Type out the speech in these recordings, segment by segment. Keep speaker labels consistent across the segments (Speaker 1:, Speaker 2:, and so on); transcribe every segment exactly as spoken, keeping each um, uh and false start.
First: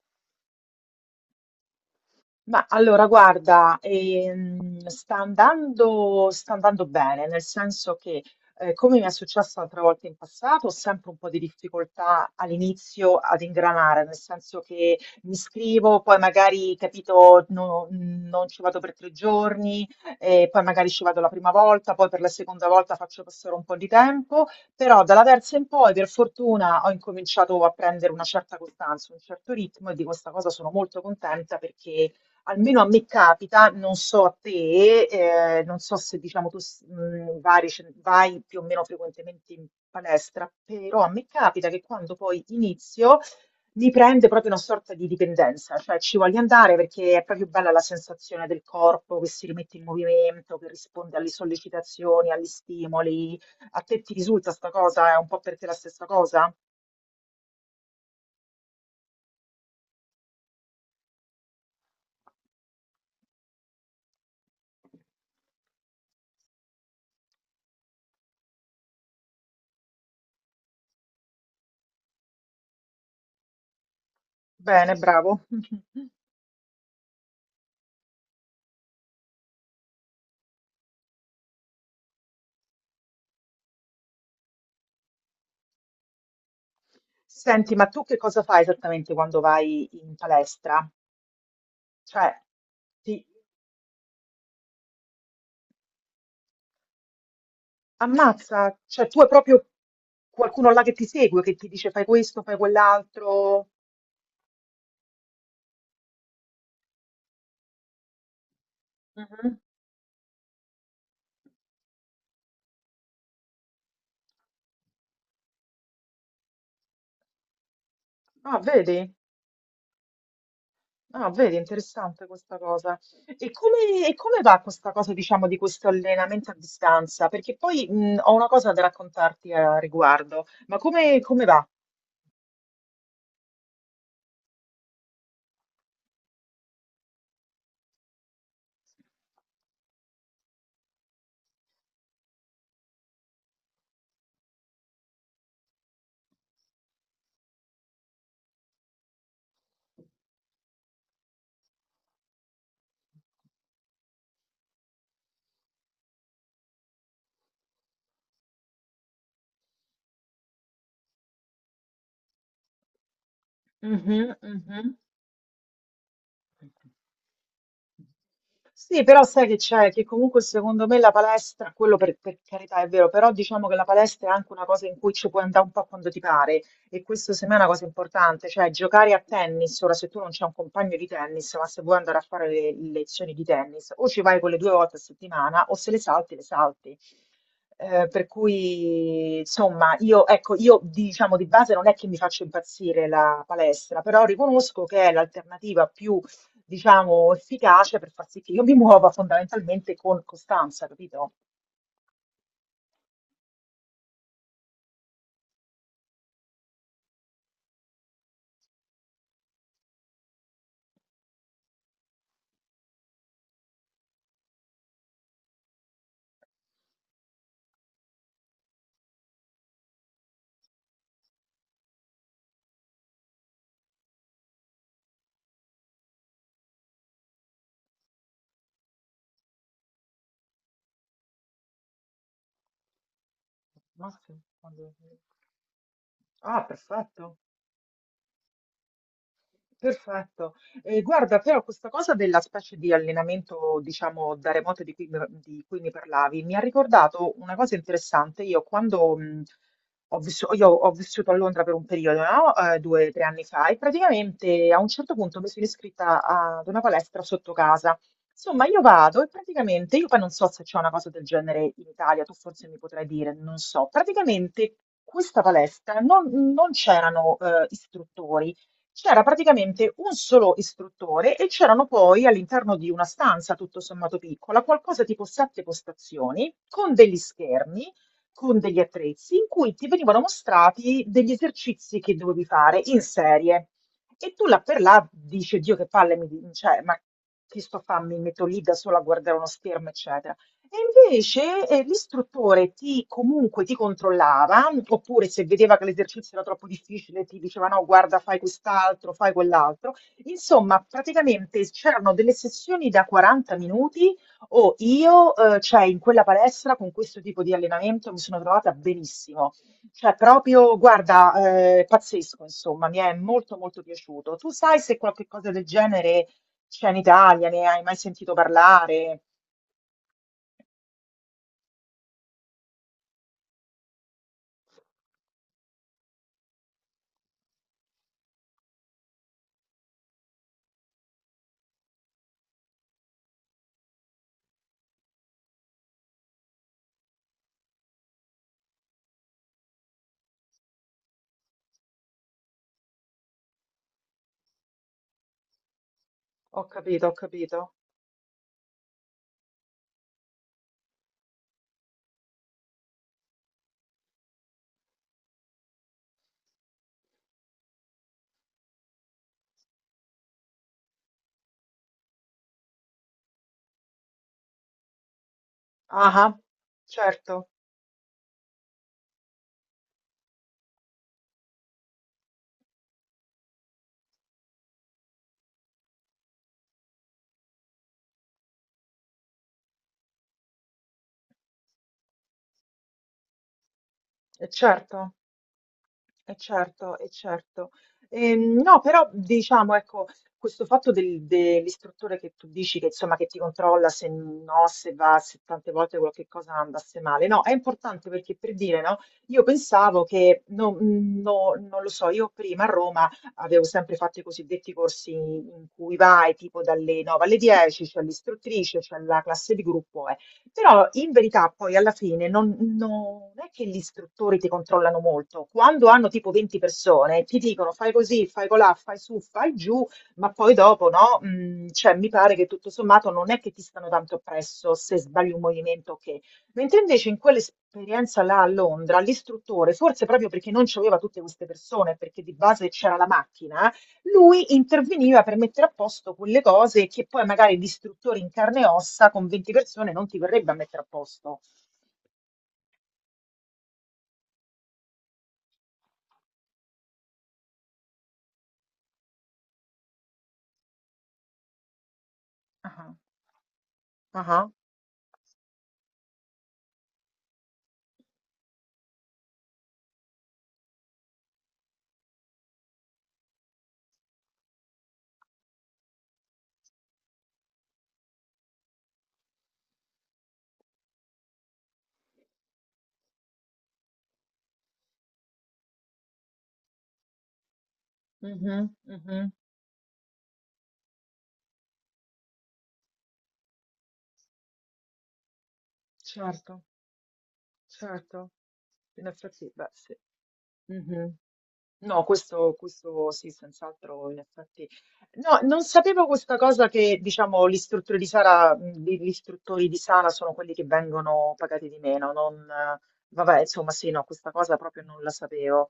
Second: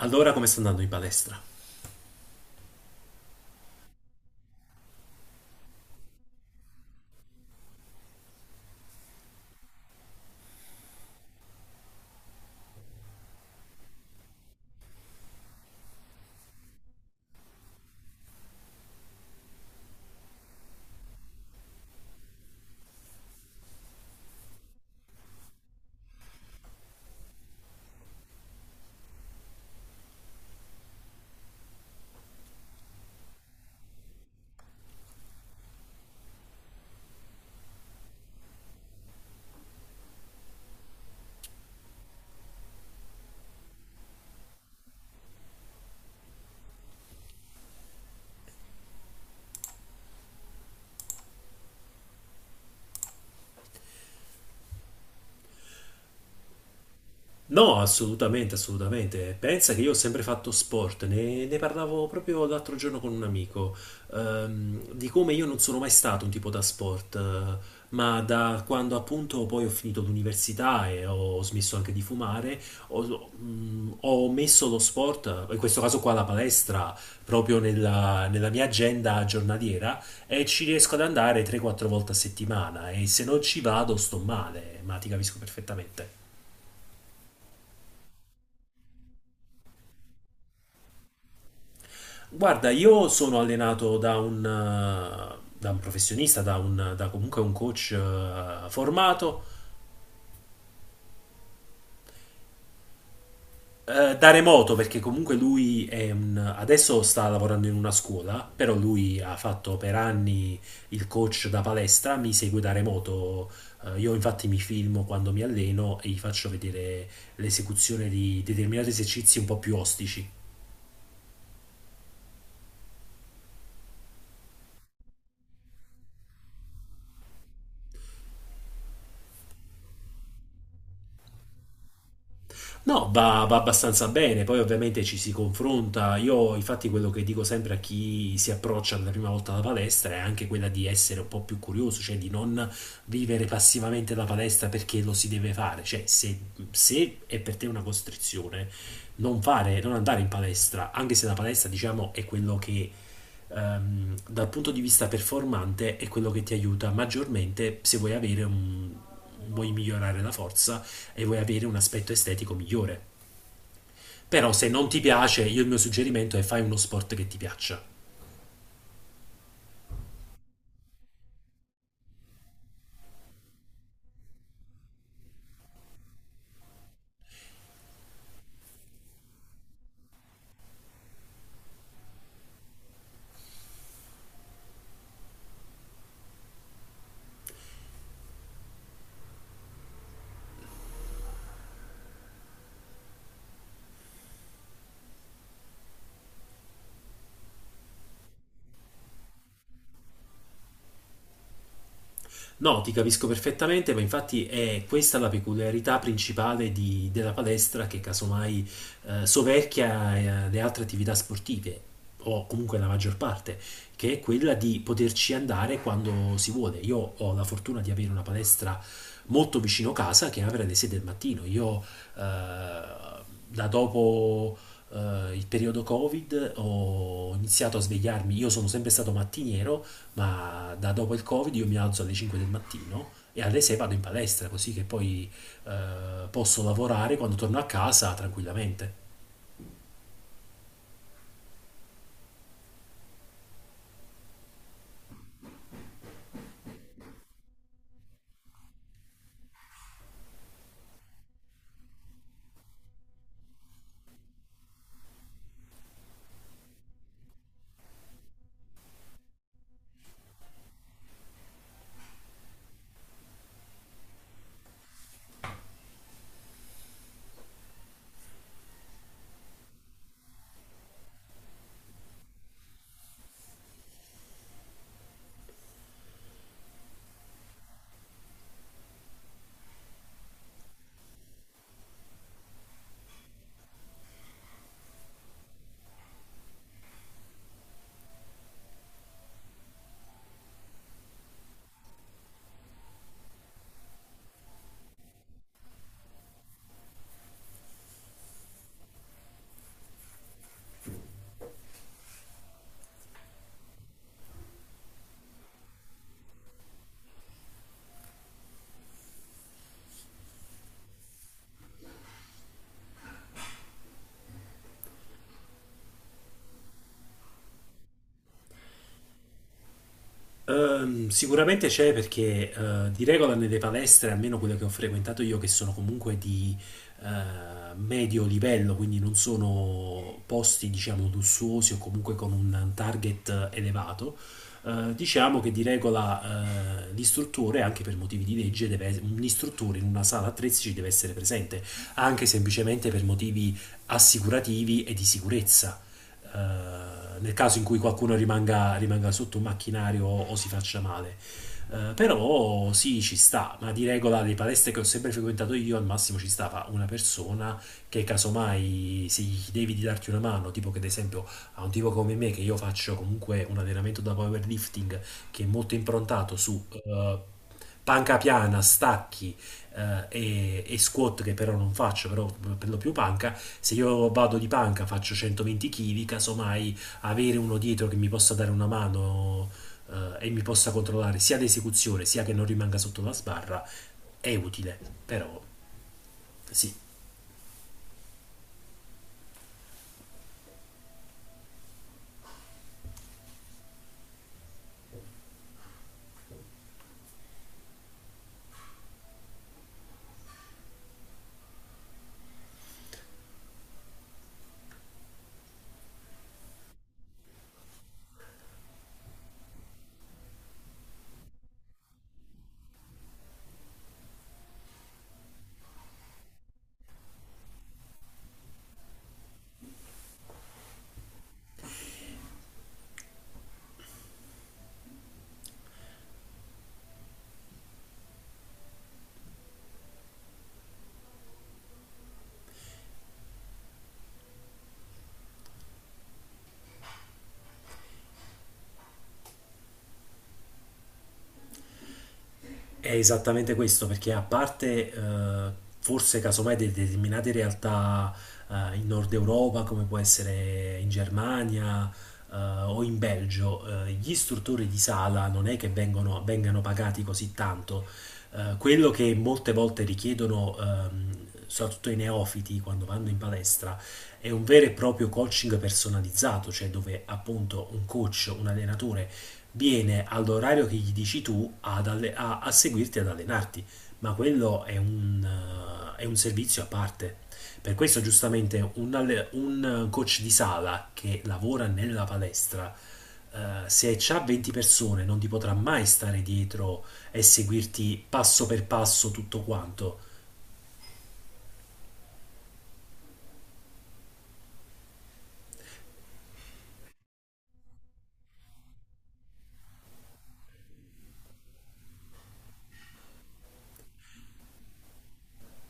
Speaker 1: Allora come sta andando in palestra?
Speaker 2: Ma allora, guarda, ehm, sta andando, sta andando bene, nel senso che, eh, come mi è successo altre volte in passato, ho sempre un po' di difficoltà all'inizio ad ingranare, nel senso che mi iscrivo, poi magari, capito, no- non ci vado per tre giorni. Eh, poi magari ci vado la prima volta, poi per la seconda volta faccio passare un po' di tempo, però dalla terza in poi, per fortuna, ho incominciato a prendere una certa costanza, un certo ritmo, e di questa cosa sono molto contenta, perché almeno a me capita, non so a te, eh, non so se diciamo tu s- mh, vari- ce- vai più o meno frequentemente in palestra, però a me capita che quando poi inizio mi prende proprio una sorta di dipendenza, cioè ci voglio andare perché è proprio bella la sensazione del corpo che si rimette in movimento, che risponde alle sollecitazioni, agli stimoli. A te ti risulta sta cosa? È un po' per te la stessa cosa?
Speaker 1: No, assolutamente, assolutamente. Pensa che io ho sempre fatto sport, ne, ne parlavo proprio l'altro giorno con un amico, ehm, di come io non sono mai stato un tipo da sport, eh, ma da quando appunto poi ho finito l'università e ho smesso anche di fumare, ho, mm, ho messo lo
Speaker 2: Bene, bravo.
Speaker 1: sport, in questo caso qua la palestra, proprio nella, nella mia agenda giornaliera e ci riesco ad andare tre quattro volte a settimana e se non ci vado sto male, ma ti capisco perfettamente.
Speaker 2: Senti, ma tu che cosa fai esattamente quando vai in palestra? Cioè,
Speaker 1: Guarda, io
Speaker 2: ti
Speaker 1: sono allenato da un, eh, da un professionista, da, un, da comunque un coach eh,
Speaker 2: ammazza, cioè tu hai
Speaker 1: formato,
Speaker 2: proprio qualcuno là che ti segue, che ti dice fai questo, fai quell'altro.
Speaker 1: eh, da remoto, perché comunque lui è un, adesso sta lavorando in una scuola, però lui ha
Speaker 2: Mhm.
Speaker 1: fatto per anni il coach da palestra, mi segue da remoto. Eh, io infatti mi filmo quando mi alleno e gli faccio vedere l'esecuzione di
Speaker 2: Ah,
Speaker 1: determinati
Speaker 2: vedi?
Speaker 1: esercizi un po' più ostici.
Speaker 2: Ah, vedi, interessante questa cosa. E come, e come va questa cosa, diciamo, di questo allenamento a distanza? Perché poi mh, ho una cosa da raccontarti a riguardo, ma come, come va?
Speaker 1: No, va, va abbastanza bene, poi ovviamente ci si confronta. Io infatti quello che dico sempre a chi si approccia per la prima volta alla palestra è anche quella di essere un po' più curioso, cioè di non vivere passivamente la palestra perché lo si deve fare. Cioè, se, se è per te una costrizione, non fare, non andare in palestra, anche se la palestra, diciamo, è quello che ehm, dal punto di vista performante è quello che ti aiuta maggiormente se vuoi avere un, vuoi migliorare la forza e vuoi avere un aspetto estetico migliore.
Speaker 2: Mhm,
Speaker 1: Però se
Speaker 2: mhm.
Speaker 1: non ti piace, io il mio suggerimento è fai uno sport che ti piaccia.
Speaker 2: Sì, però sai che c'è, che comunque secondo me la palestra, quello per, per carità è vero, però diciamo che la palestra è anche una cosa in cui ci puoi andare un po' quando ti pare, e questo secondo me è una cosa importante. Cioè, giocare a tennis, ora se tu non c'è un compagno di tennis, ma se vuoi andare a fare le, le lezioni di tennis, o ci vai quelle due volte a settimana o se le salti, le salti. Eh, per cui, insomma, io, ecco, io diciamo di base non è che mi faccio impazzire la palestra, però riconosco che è l'alternativa più, diciamo, efficace per far sì che io mi muova fondamentalmente con costanza, capito?
Speaker 1: No, ti capisco perfettamente, ma infatti è questa la peculiarità principale di- della palestra che casomai eh, soverchia eh, le altre attività sportive, o comunque la maggior parte, che è quella di poterci andare quando si vuole. Io ho la fortuna di avere una palestra molto vicino casa che apre alle sei del mattino. Io eh, da dopo eh, il periodo Covid ho iniziato a svegliarmi, io sono sempre stato mattiniero ma da dopo il Covid io mi alzo alle cinque del mattino e alle sei vado in
Speaker 2: Massimo,
Speaker 1: palestra, così che
Speaker 2: quando-
Speaker 1: poi eh,
Speaker 2: Ah,
Speaker 1: posso lavorare quando
Speaker 2: perfetto.
Speaker 1: torno a casa tranquillamente.
Speaker 2: Perfetto. Eh, guarda, però questa cosa della specie di allenamento, diciamo, da remoto di cui, mi di cui mi parlavi, mi ha ricordato una cosa interessante. Io quando mh, ho vissu- io ho vissuto a Londra per un periodo, no? Eh, due o tre anni fa, e praticamente a un certo punto mi sono iscritta ad una palestra sotto casa. Insomma, io vado e praticamente, io poi non so se c'è una cosa del genere in Italia, tu forse mi potrai dire, non so. Praticamente questa palestra non, non c'erano eh, istruttori. C'era praticamente un solo istruttore e c'erano poi all'interno di una stanza tutto sommato piccola, qualcosa tipo sette postazioni, con degli schermi, con degli attrezzi, in cui ti venivano mostrati degli esercizi che dovevi fare in serie. E tu là per là dici, Dio che palle, mi, di- cioè, ma che sto a fare? Mi metto lì da sola a guardare uno schermo, eccetera. E invece, eh, l'istruttore ti comunque ti controllava, oppure se vedeva che l'esercizio era troppo difficile, ti diceva no, guarda, fai quest'altro, fai quell'altro. Insomma, praticamente c'erano delle sessioni da 40 minuti o io, eh, cioè, in quella palestra con questo tipo di allenamento mi sono trovata benissimo. Cioè, proprio, guarda, eh, pazzesco, insomma, mi è molto molto piaciuto. Tu sai se qualche cosa del genere c'è in Italia, ne hai mai sentito parlare?
Speaker 1: Ehm, sicuramente c'è perché eh, di regola nelle palestre, almeno quelle che ho frequentato io, che sono comunque di eh, medio livello, quindi non sono posti, diciamo, lussuosi o comunque con un target elevato, eh, diciamo che di regola eh, l'istruttore, anche per motivi di legge, deve es- un istruttore in una sala attrezzi ci deve essere presente, anche semplicemente per motivi assicurativi e di sicurezza eh,
Speaker 2: Ho capito, ho
Speaker 1: nel caso
Speaker 2: capito.
Speaker 1: in cui qualcuno rimanga, rimanga sotto un macchinario o, o si faccia male. Eh, però sì, ci sta, ma di regola le palestre che ho sempre frequentato io al massimo ci stava una persona che casomai se gli devi di darti una mano, tipo che ad esempio a un tipo come me che io faccio comunque un allenamento da powerlifting che è molto
Speaker 2: Ah,
Speaker 1: improntato
Speaker 2: ah,
Speaker 1: su eh,
Speaker 2: certo,
Speaker 1: panca piana, stacchi, eh, e, e squat che però non faccio, però per lo più panca, se io vado di panca faccio centoventi chili, casomai avere uno dietro che mi possa dare una mano eh, e mi possa controllare sia l'esecuzione sia che non rimanga sotto la sbarra è
Speaker 2: e
Speaker 1: utile,
Speaker 2: certo,
Speaker 1: però
Speaker 2: e
Speaker 1: sì,
Speaker 2: certo, e certo. Ehm, no, però diciamo, ecco, questo fatto del- dell'istruttore che tu dici che insomma che ti controlla se no, se va, se tante volte qualche cosa andasse male, no, è importante perché per dire, no, io pensavo che, no, no, non lo so, io prima a Roma avevo sempre fatto i cosiddetti corsi in cui vai tipo dalle nove alle dieci, c'è l'istruttrice, c'è la classe di gruppo. Però in verità poi alla fine non, non è che gli istruttori ti controllano molto. Quando hanno tipo venti persone, ti dicono fai così, fai colà, fai su, fai giù, ma poi dopo no? Mm, cioè mi pare che tutto sommato non è che ti stanno tanto oppresso se sbagli un movimento che... Mentre invece in quell'esperienza là a Londra, l'istruttore, forse proprio perché non c'aveva tutte queste persone, perché di base c'era la macchina, lui interveniva per mettere a posto quelle cose che poi magari l'istruttore in carne e ossa con venti persone non ti verrebbe a mettere a posto.
Speaker 1: è esattamente questo, perché a parte eh, forse casomai de- determinate realtà eh, in Nord Europa, come può essere in Germania eh, o
Speaker 2: Ah,
Speaker 1: in Belgio, eh, gli
Speaker 2: ah,
Speaker 1: istruttori di sala non è che vengono, vengano pagati così tanto. Eh, quello che molte volte richiedono, ehm, soprattutto i neofiti quando vanno in palestra, è un vero e proprio coaching personalizzato, cioè dove appunto un coach, un allenatore viene all'orario che gli dici tu ad alle- a, a seguirti ad allenarti, ma quello è un, eh, è un servizio a parte. Per questo
Speaker 2: mhm,
Speaker 1: giustamente un, alle-
Speaker 2: mhm.
Speaker 1: un coach di sala che lavora nella palestra, eh, se c'ha venti persone non ti potrà mai stare
Speaker 2: Certo,
Speaker 1: dietro e seguirti
Speaker 2: certo.
Speaker 1: passo per
Speaker 2: In
Speaker 1: passo tutto
Speaker 2: effetti, beh, sì.
Speaker 1: quanto.
Speaker 2: Mhm. No, questo, questo sì, senz'altro, in effetti. No, non sapevo questa cosa che, diciamo, gli istruttori di sala, mh, gli gli istruttori di sala sono quelli che vengono pagati di meno. Non, eh, vabbè, insomma, sì, no, questa cosa proprio non la sapevo.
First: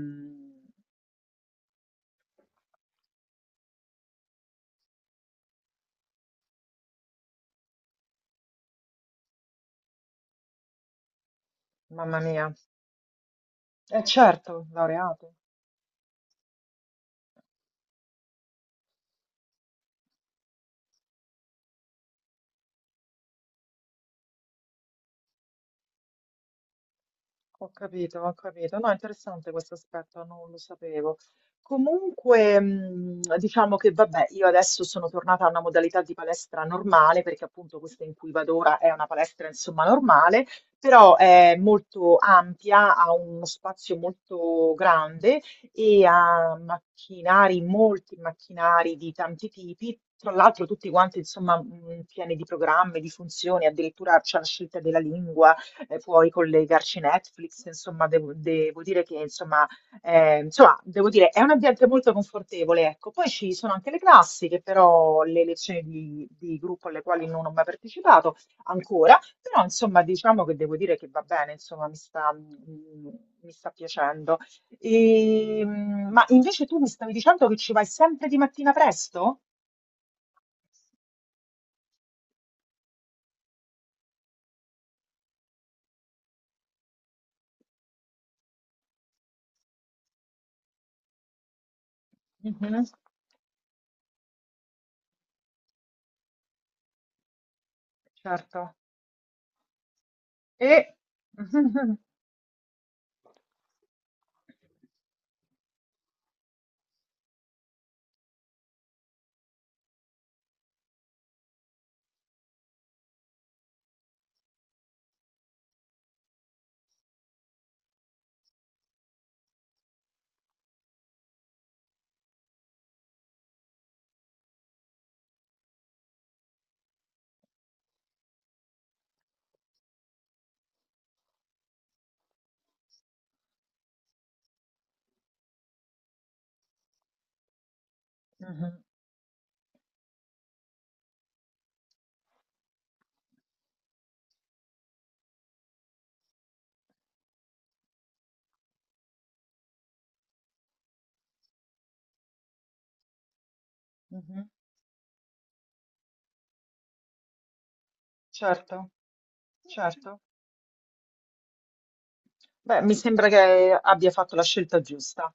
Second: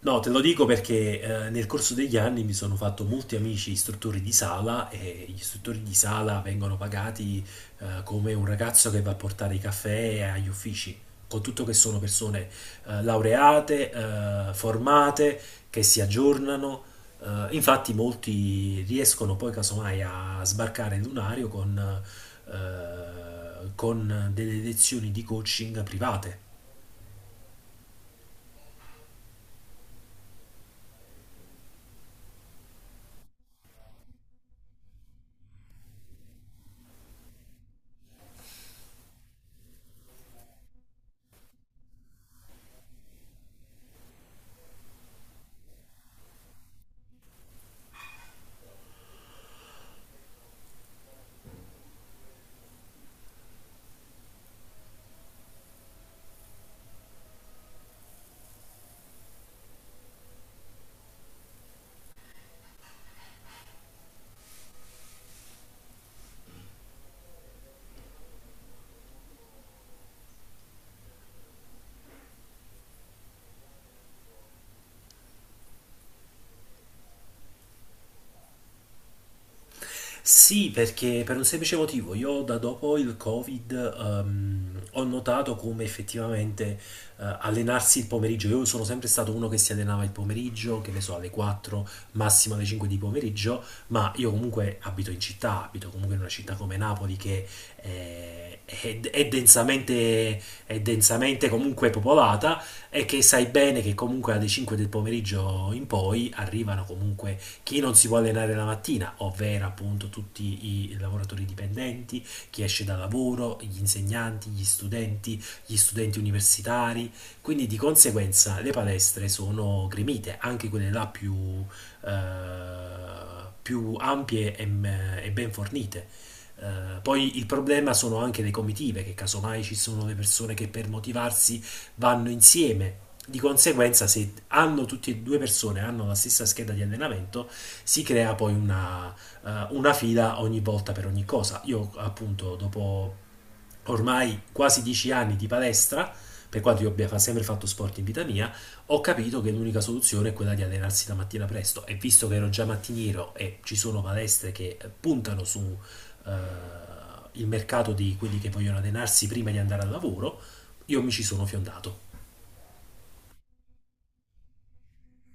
Speaker 1: No, te lo dico perché eh, nel corso degli anni mi sono fatto molti amici istruttori di sala e gli istruttori di sala vengono pagati eh, come un ragazzo che va a portare i caffè agli uffici, con tutto che sono
Speaker 2: mamma
Speaker 1: persone
Speaker 2: mia.
Speaker 1: eh, laureate,
Speaker 2: Eh
Speaker 1: eh,
Speaker 2: certo, laureato.
Speaker 1: formate, che si aggiornano. Eh, infatti molti riescono poi casomai a sbarcare il lunario con, eh, con delle lezioni di coaching private.
Speaker 2: Ho capito, ho capito. No, interessante questo aspetto, non lo sapevo. Comunque, mh, diciamo che vabbè, io adesso sono tornata a una modalità di palestra normale, perché appunto questa in cui vado ora è una palestra insomma normale, però è molto ampia, ha uno spazio molto grande e ha macchinari, molti macchinari di tanti tipi. Tra l'altro tutti quanti, insomma, mh, pieni di programmi, di funzioni, addirittura c'è la scelta della lingua, eh, puoi collegarci Netflix, insomma, devo, devo dire che, insomma, eh, insomma, devo dire, è un ambiente molto confortevole, ecco. Poi ci sono anche le classiche, però le lezioni di, di gruppo alle quali non ho mai partecipato ancora, però, insomma, diciamo che devo dire che va bene, insomma, mi sta, mm, mi sta piacendo. E, mm, ma invece tu mi stavi dicendo che ci vai sempre di mattina presto?
Speaker 1: Sì, perché per un semplice motivo, io da dopo il Covid ehm, ho notato come effettivamente eh, allenarsi il pomeriggio, io sono sempre stato uno che si allenava il pomeriggio, che ne so, alle quattro, massimo alle
Speaker 2: Mhm.
Speaker 1: cinque di pomeriggio, ma io comunque abito in città, abito comunque in una città come Napoli che
Speaker 2: Certo.
Speaker 1: eh, è, è densamente, è
Speaker 2: E...
Speaker 1: densamente comunque popolata e che sai bene che comunque alle cinque del pomeriggio in poi arrivano comunque chi non si può allenare la mattina, ovvero appunto tutti i lavoratori dipendenti, chi esce da lavoro, gli insegnanti, gli studenti, gli studenti universitari, quindi di conseguenza le palestre sono gremite, anche quelle là più, eh, più ampie e, eh, e ben fornite. Eh, poi il problema sono anche le comitive, che casomai ci sono le persone che per motivarsi vanno insieme. Di conseguenza, se hanno tutte e due persone, hanno la stessa scheda di allenamento, si crea poi
Speaker 2: Mhm.
Speaker 1: una, eh, una fila ogni volta per ogni cosa. Io appunto dopo ormai quasi dieci anni di palestra, per quanto io abbia fa- sempre fatto sport in vita mia, ho capito che l'unica soluzione è quella di allenarsi la mattina presto e visto che ero già mattiniero e ci sono
Speaker 2: Mh-mh.
Speaker 1: palestre che puntano su eh, il mercato di quelli che vogliono
Speaker 2: Certo,
Speaker 1: allenarsi prima di andare al
Speaker 2: certo.
Speaker 1: lavoro, io mi ci sono fiondato.
Speaker 2: Beh, mi sembra che abbia fatto la scelta giusta.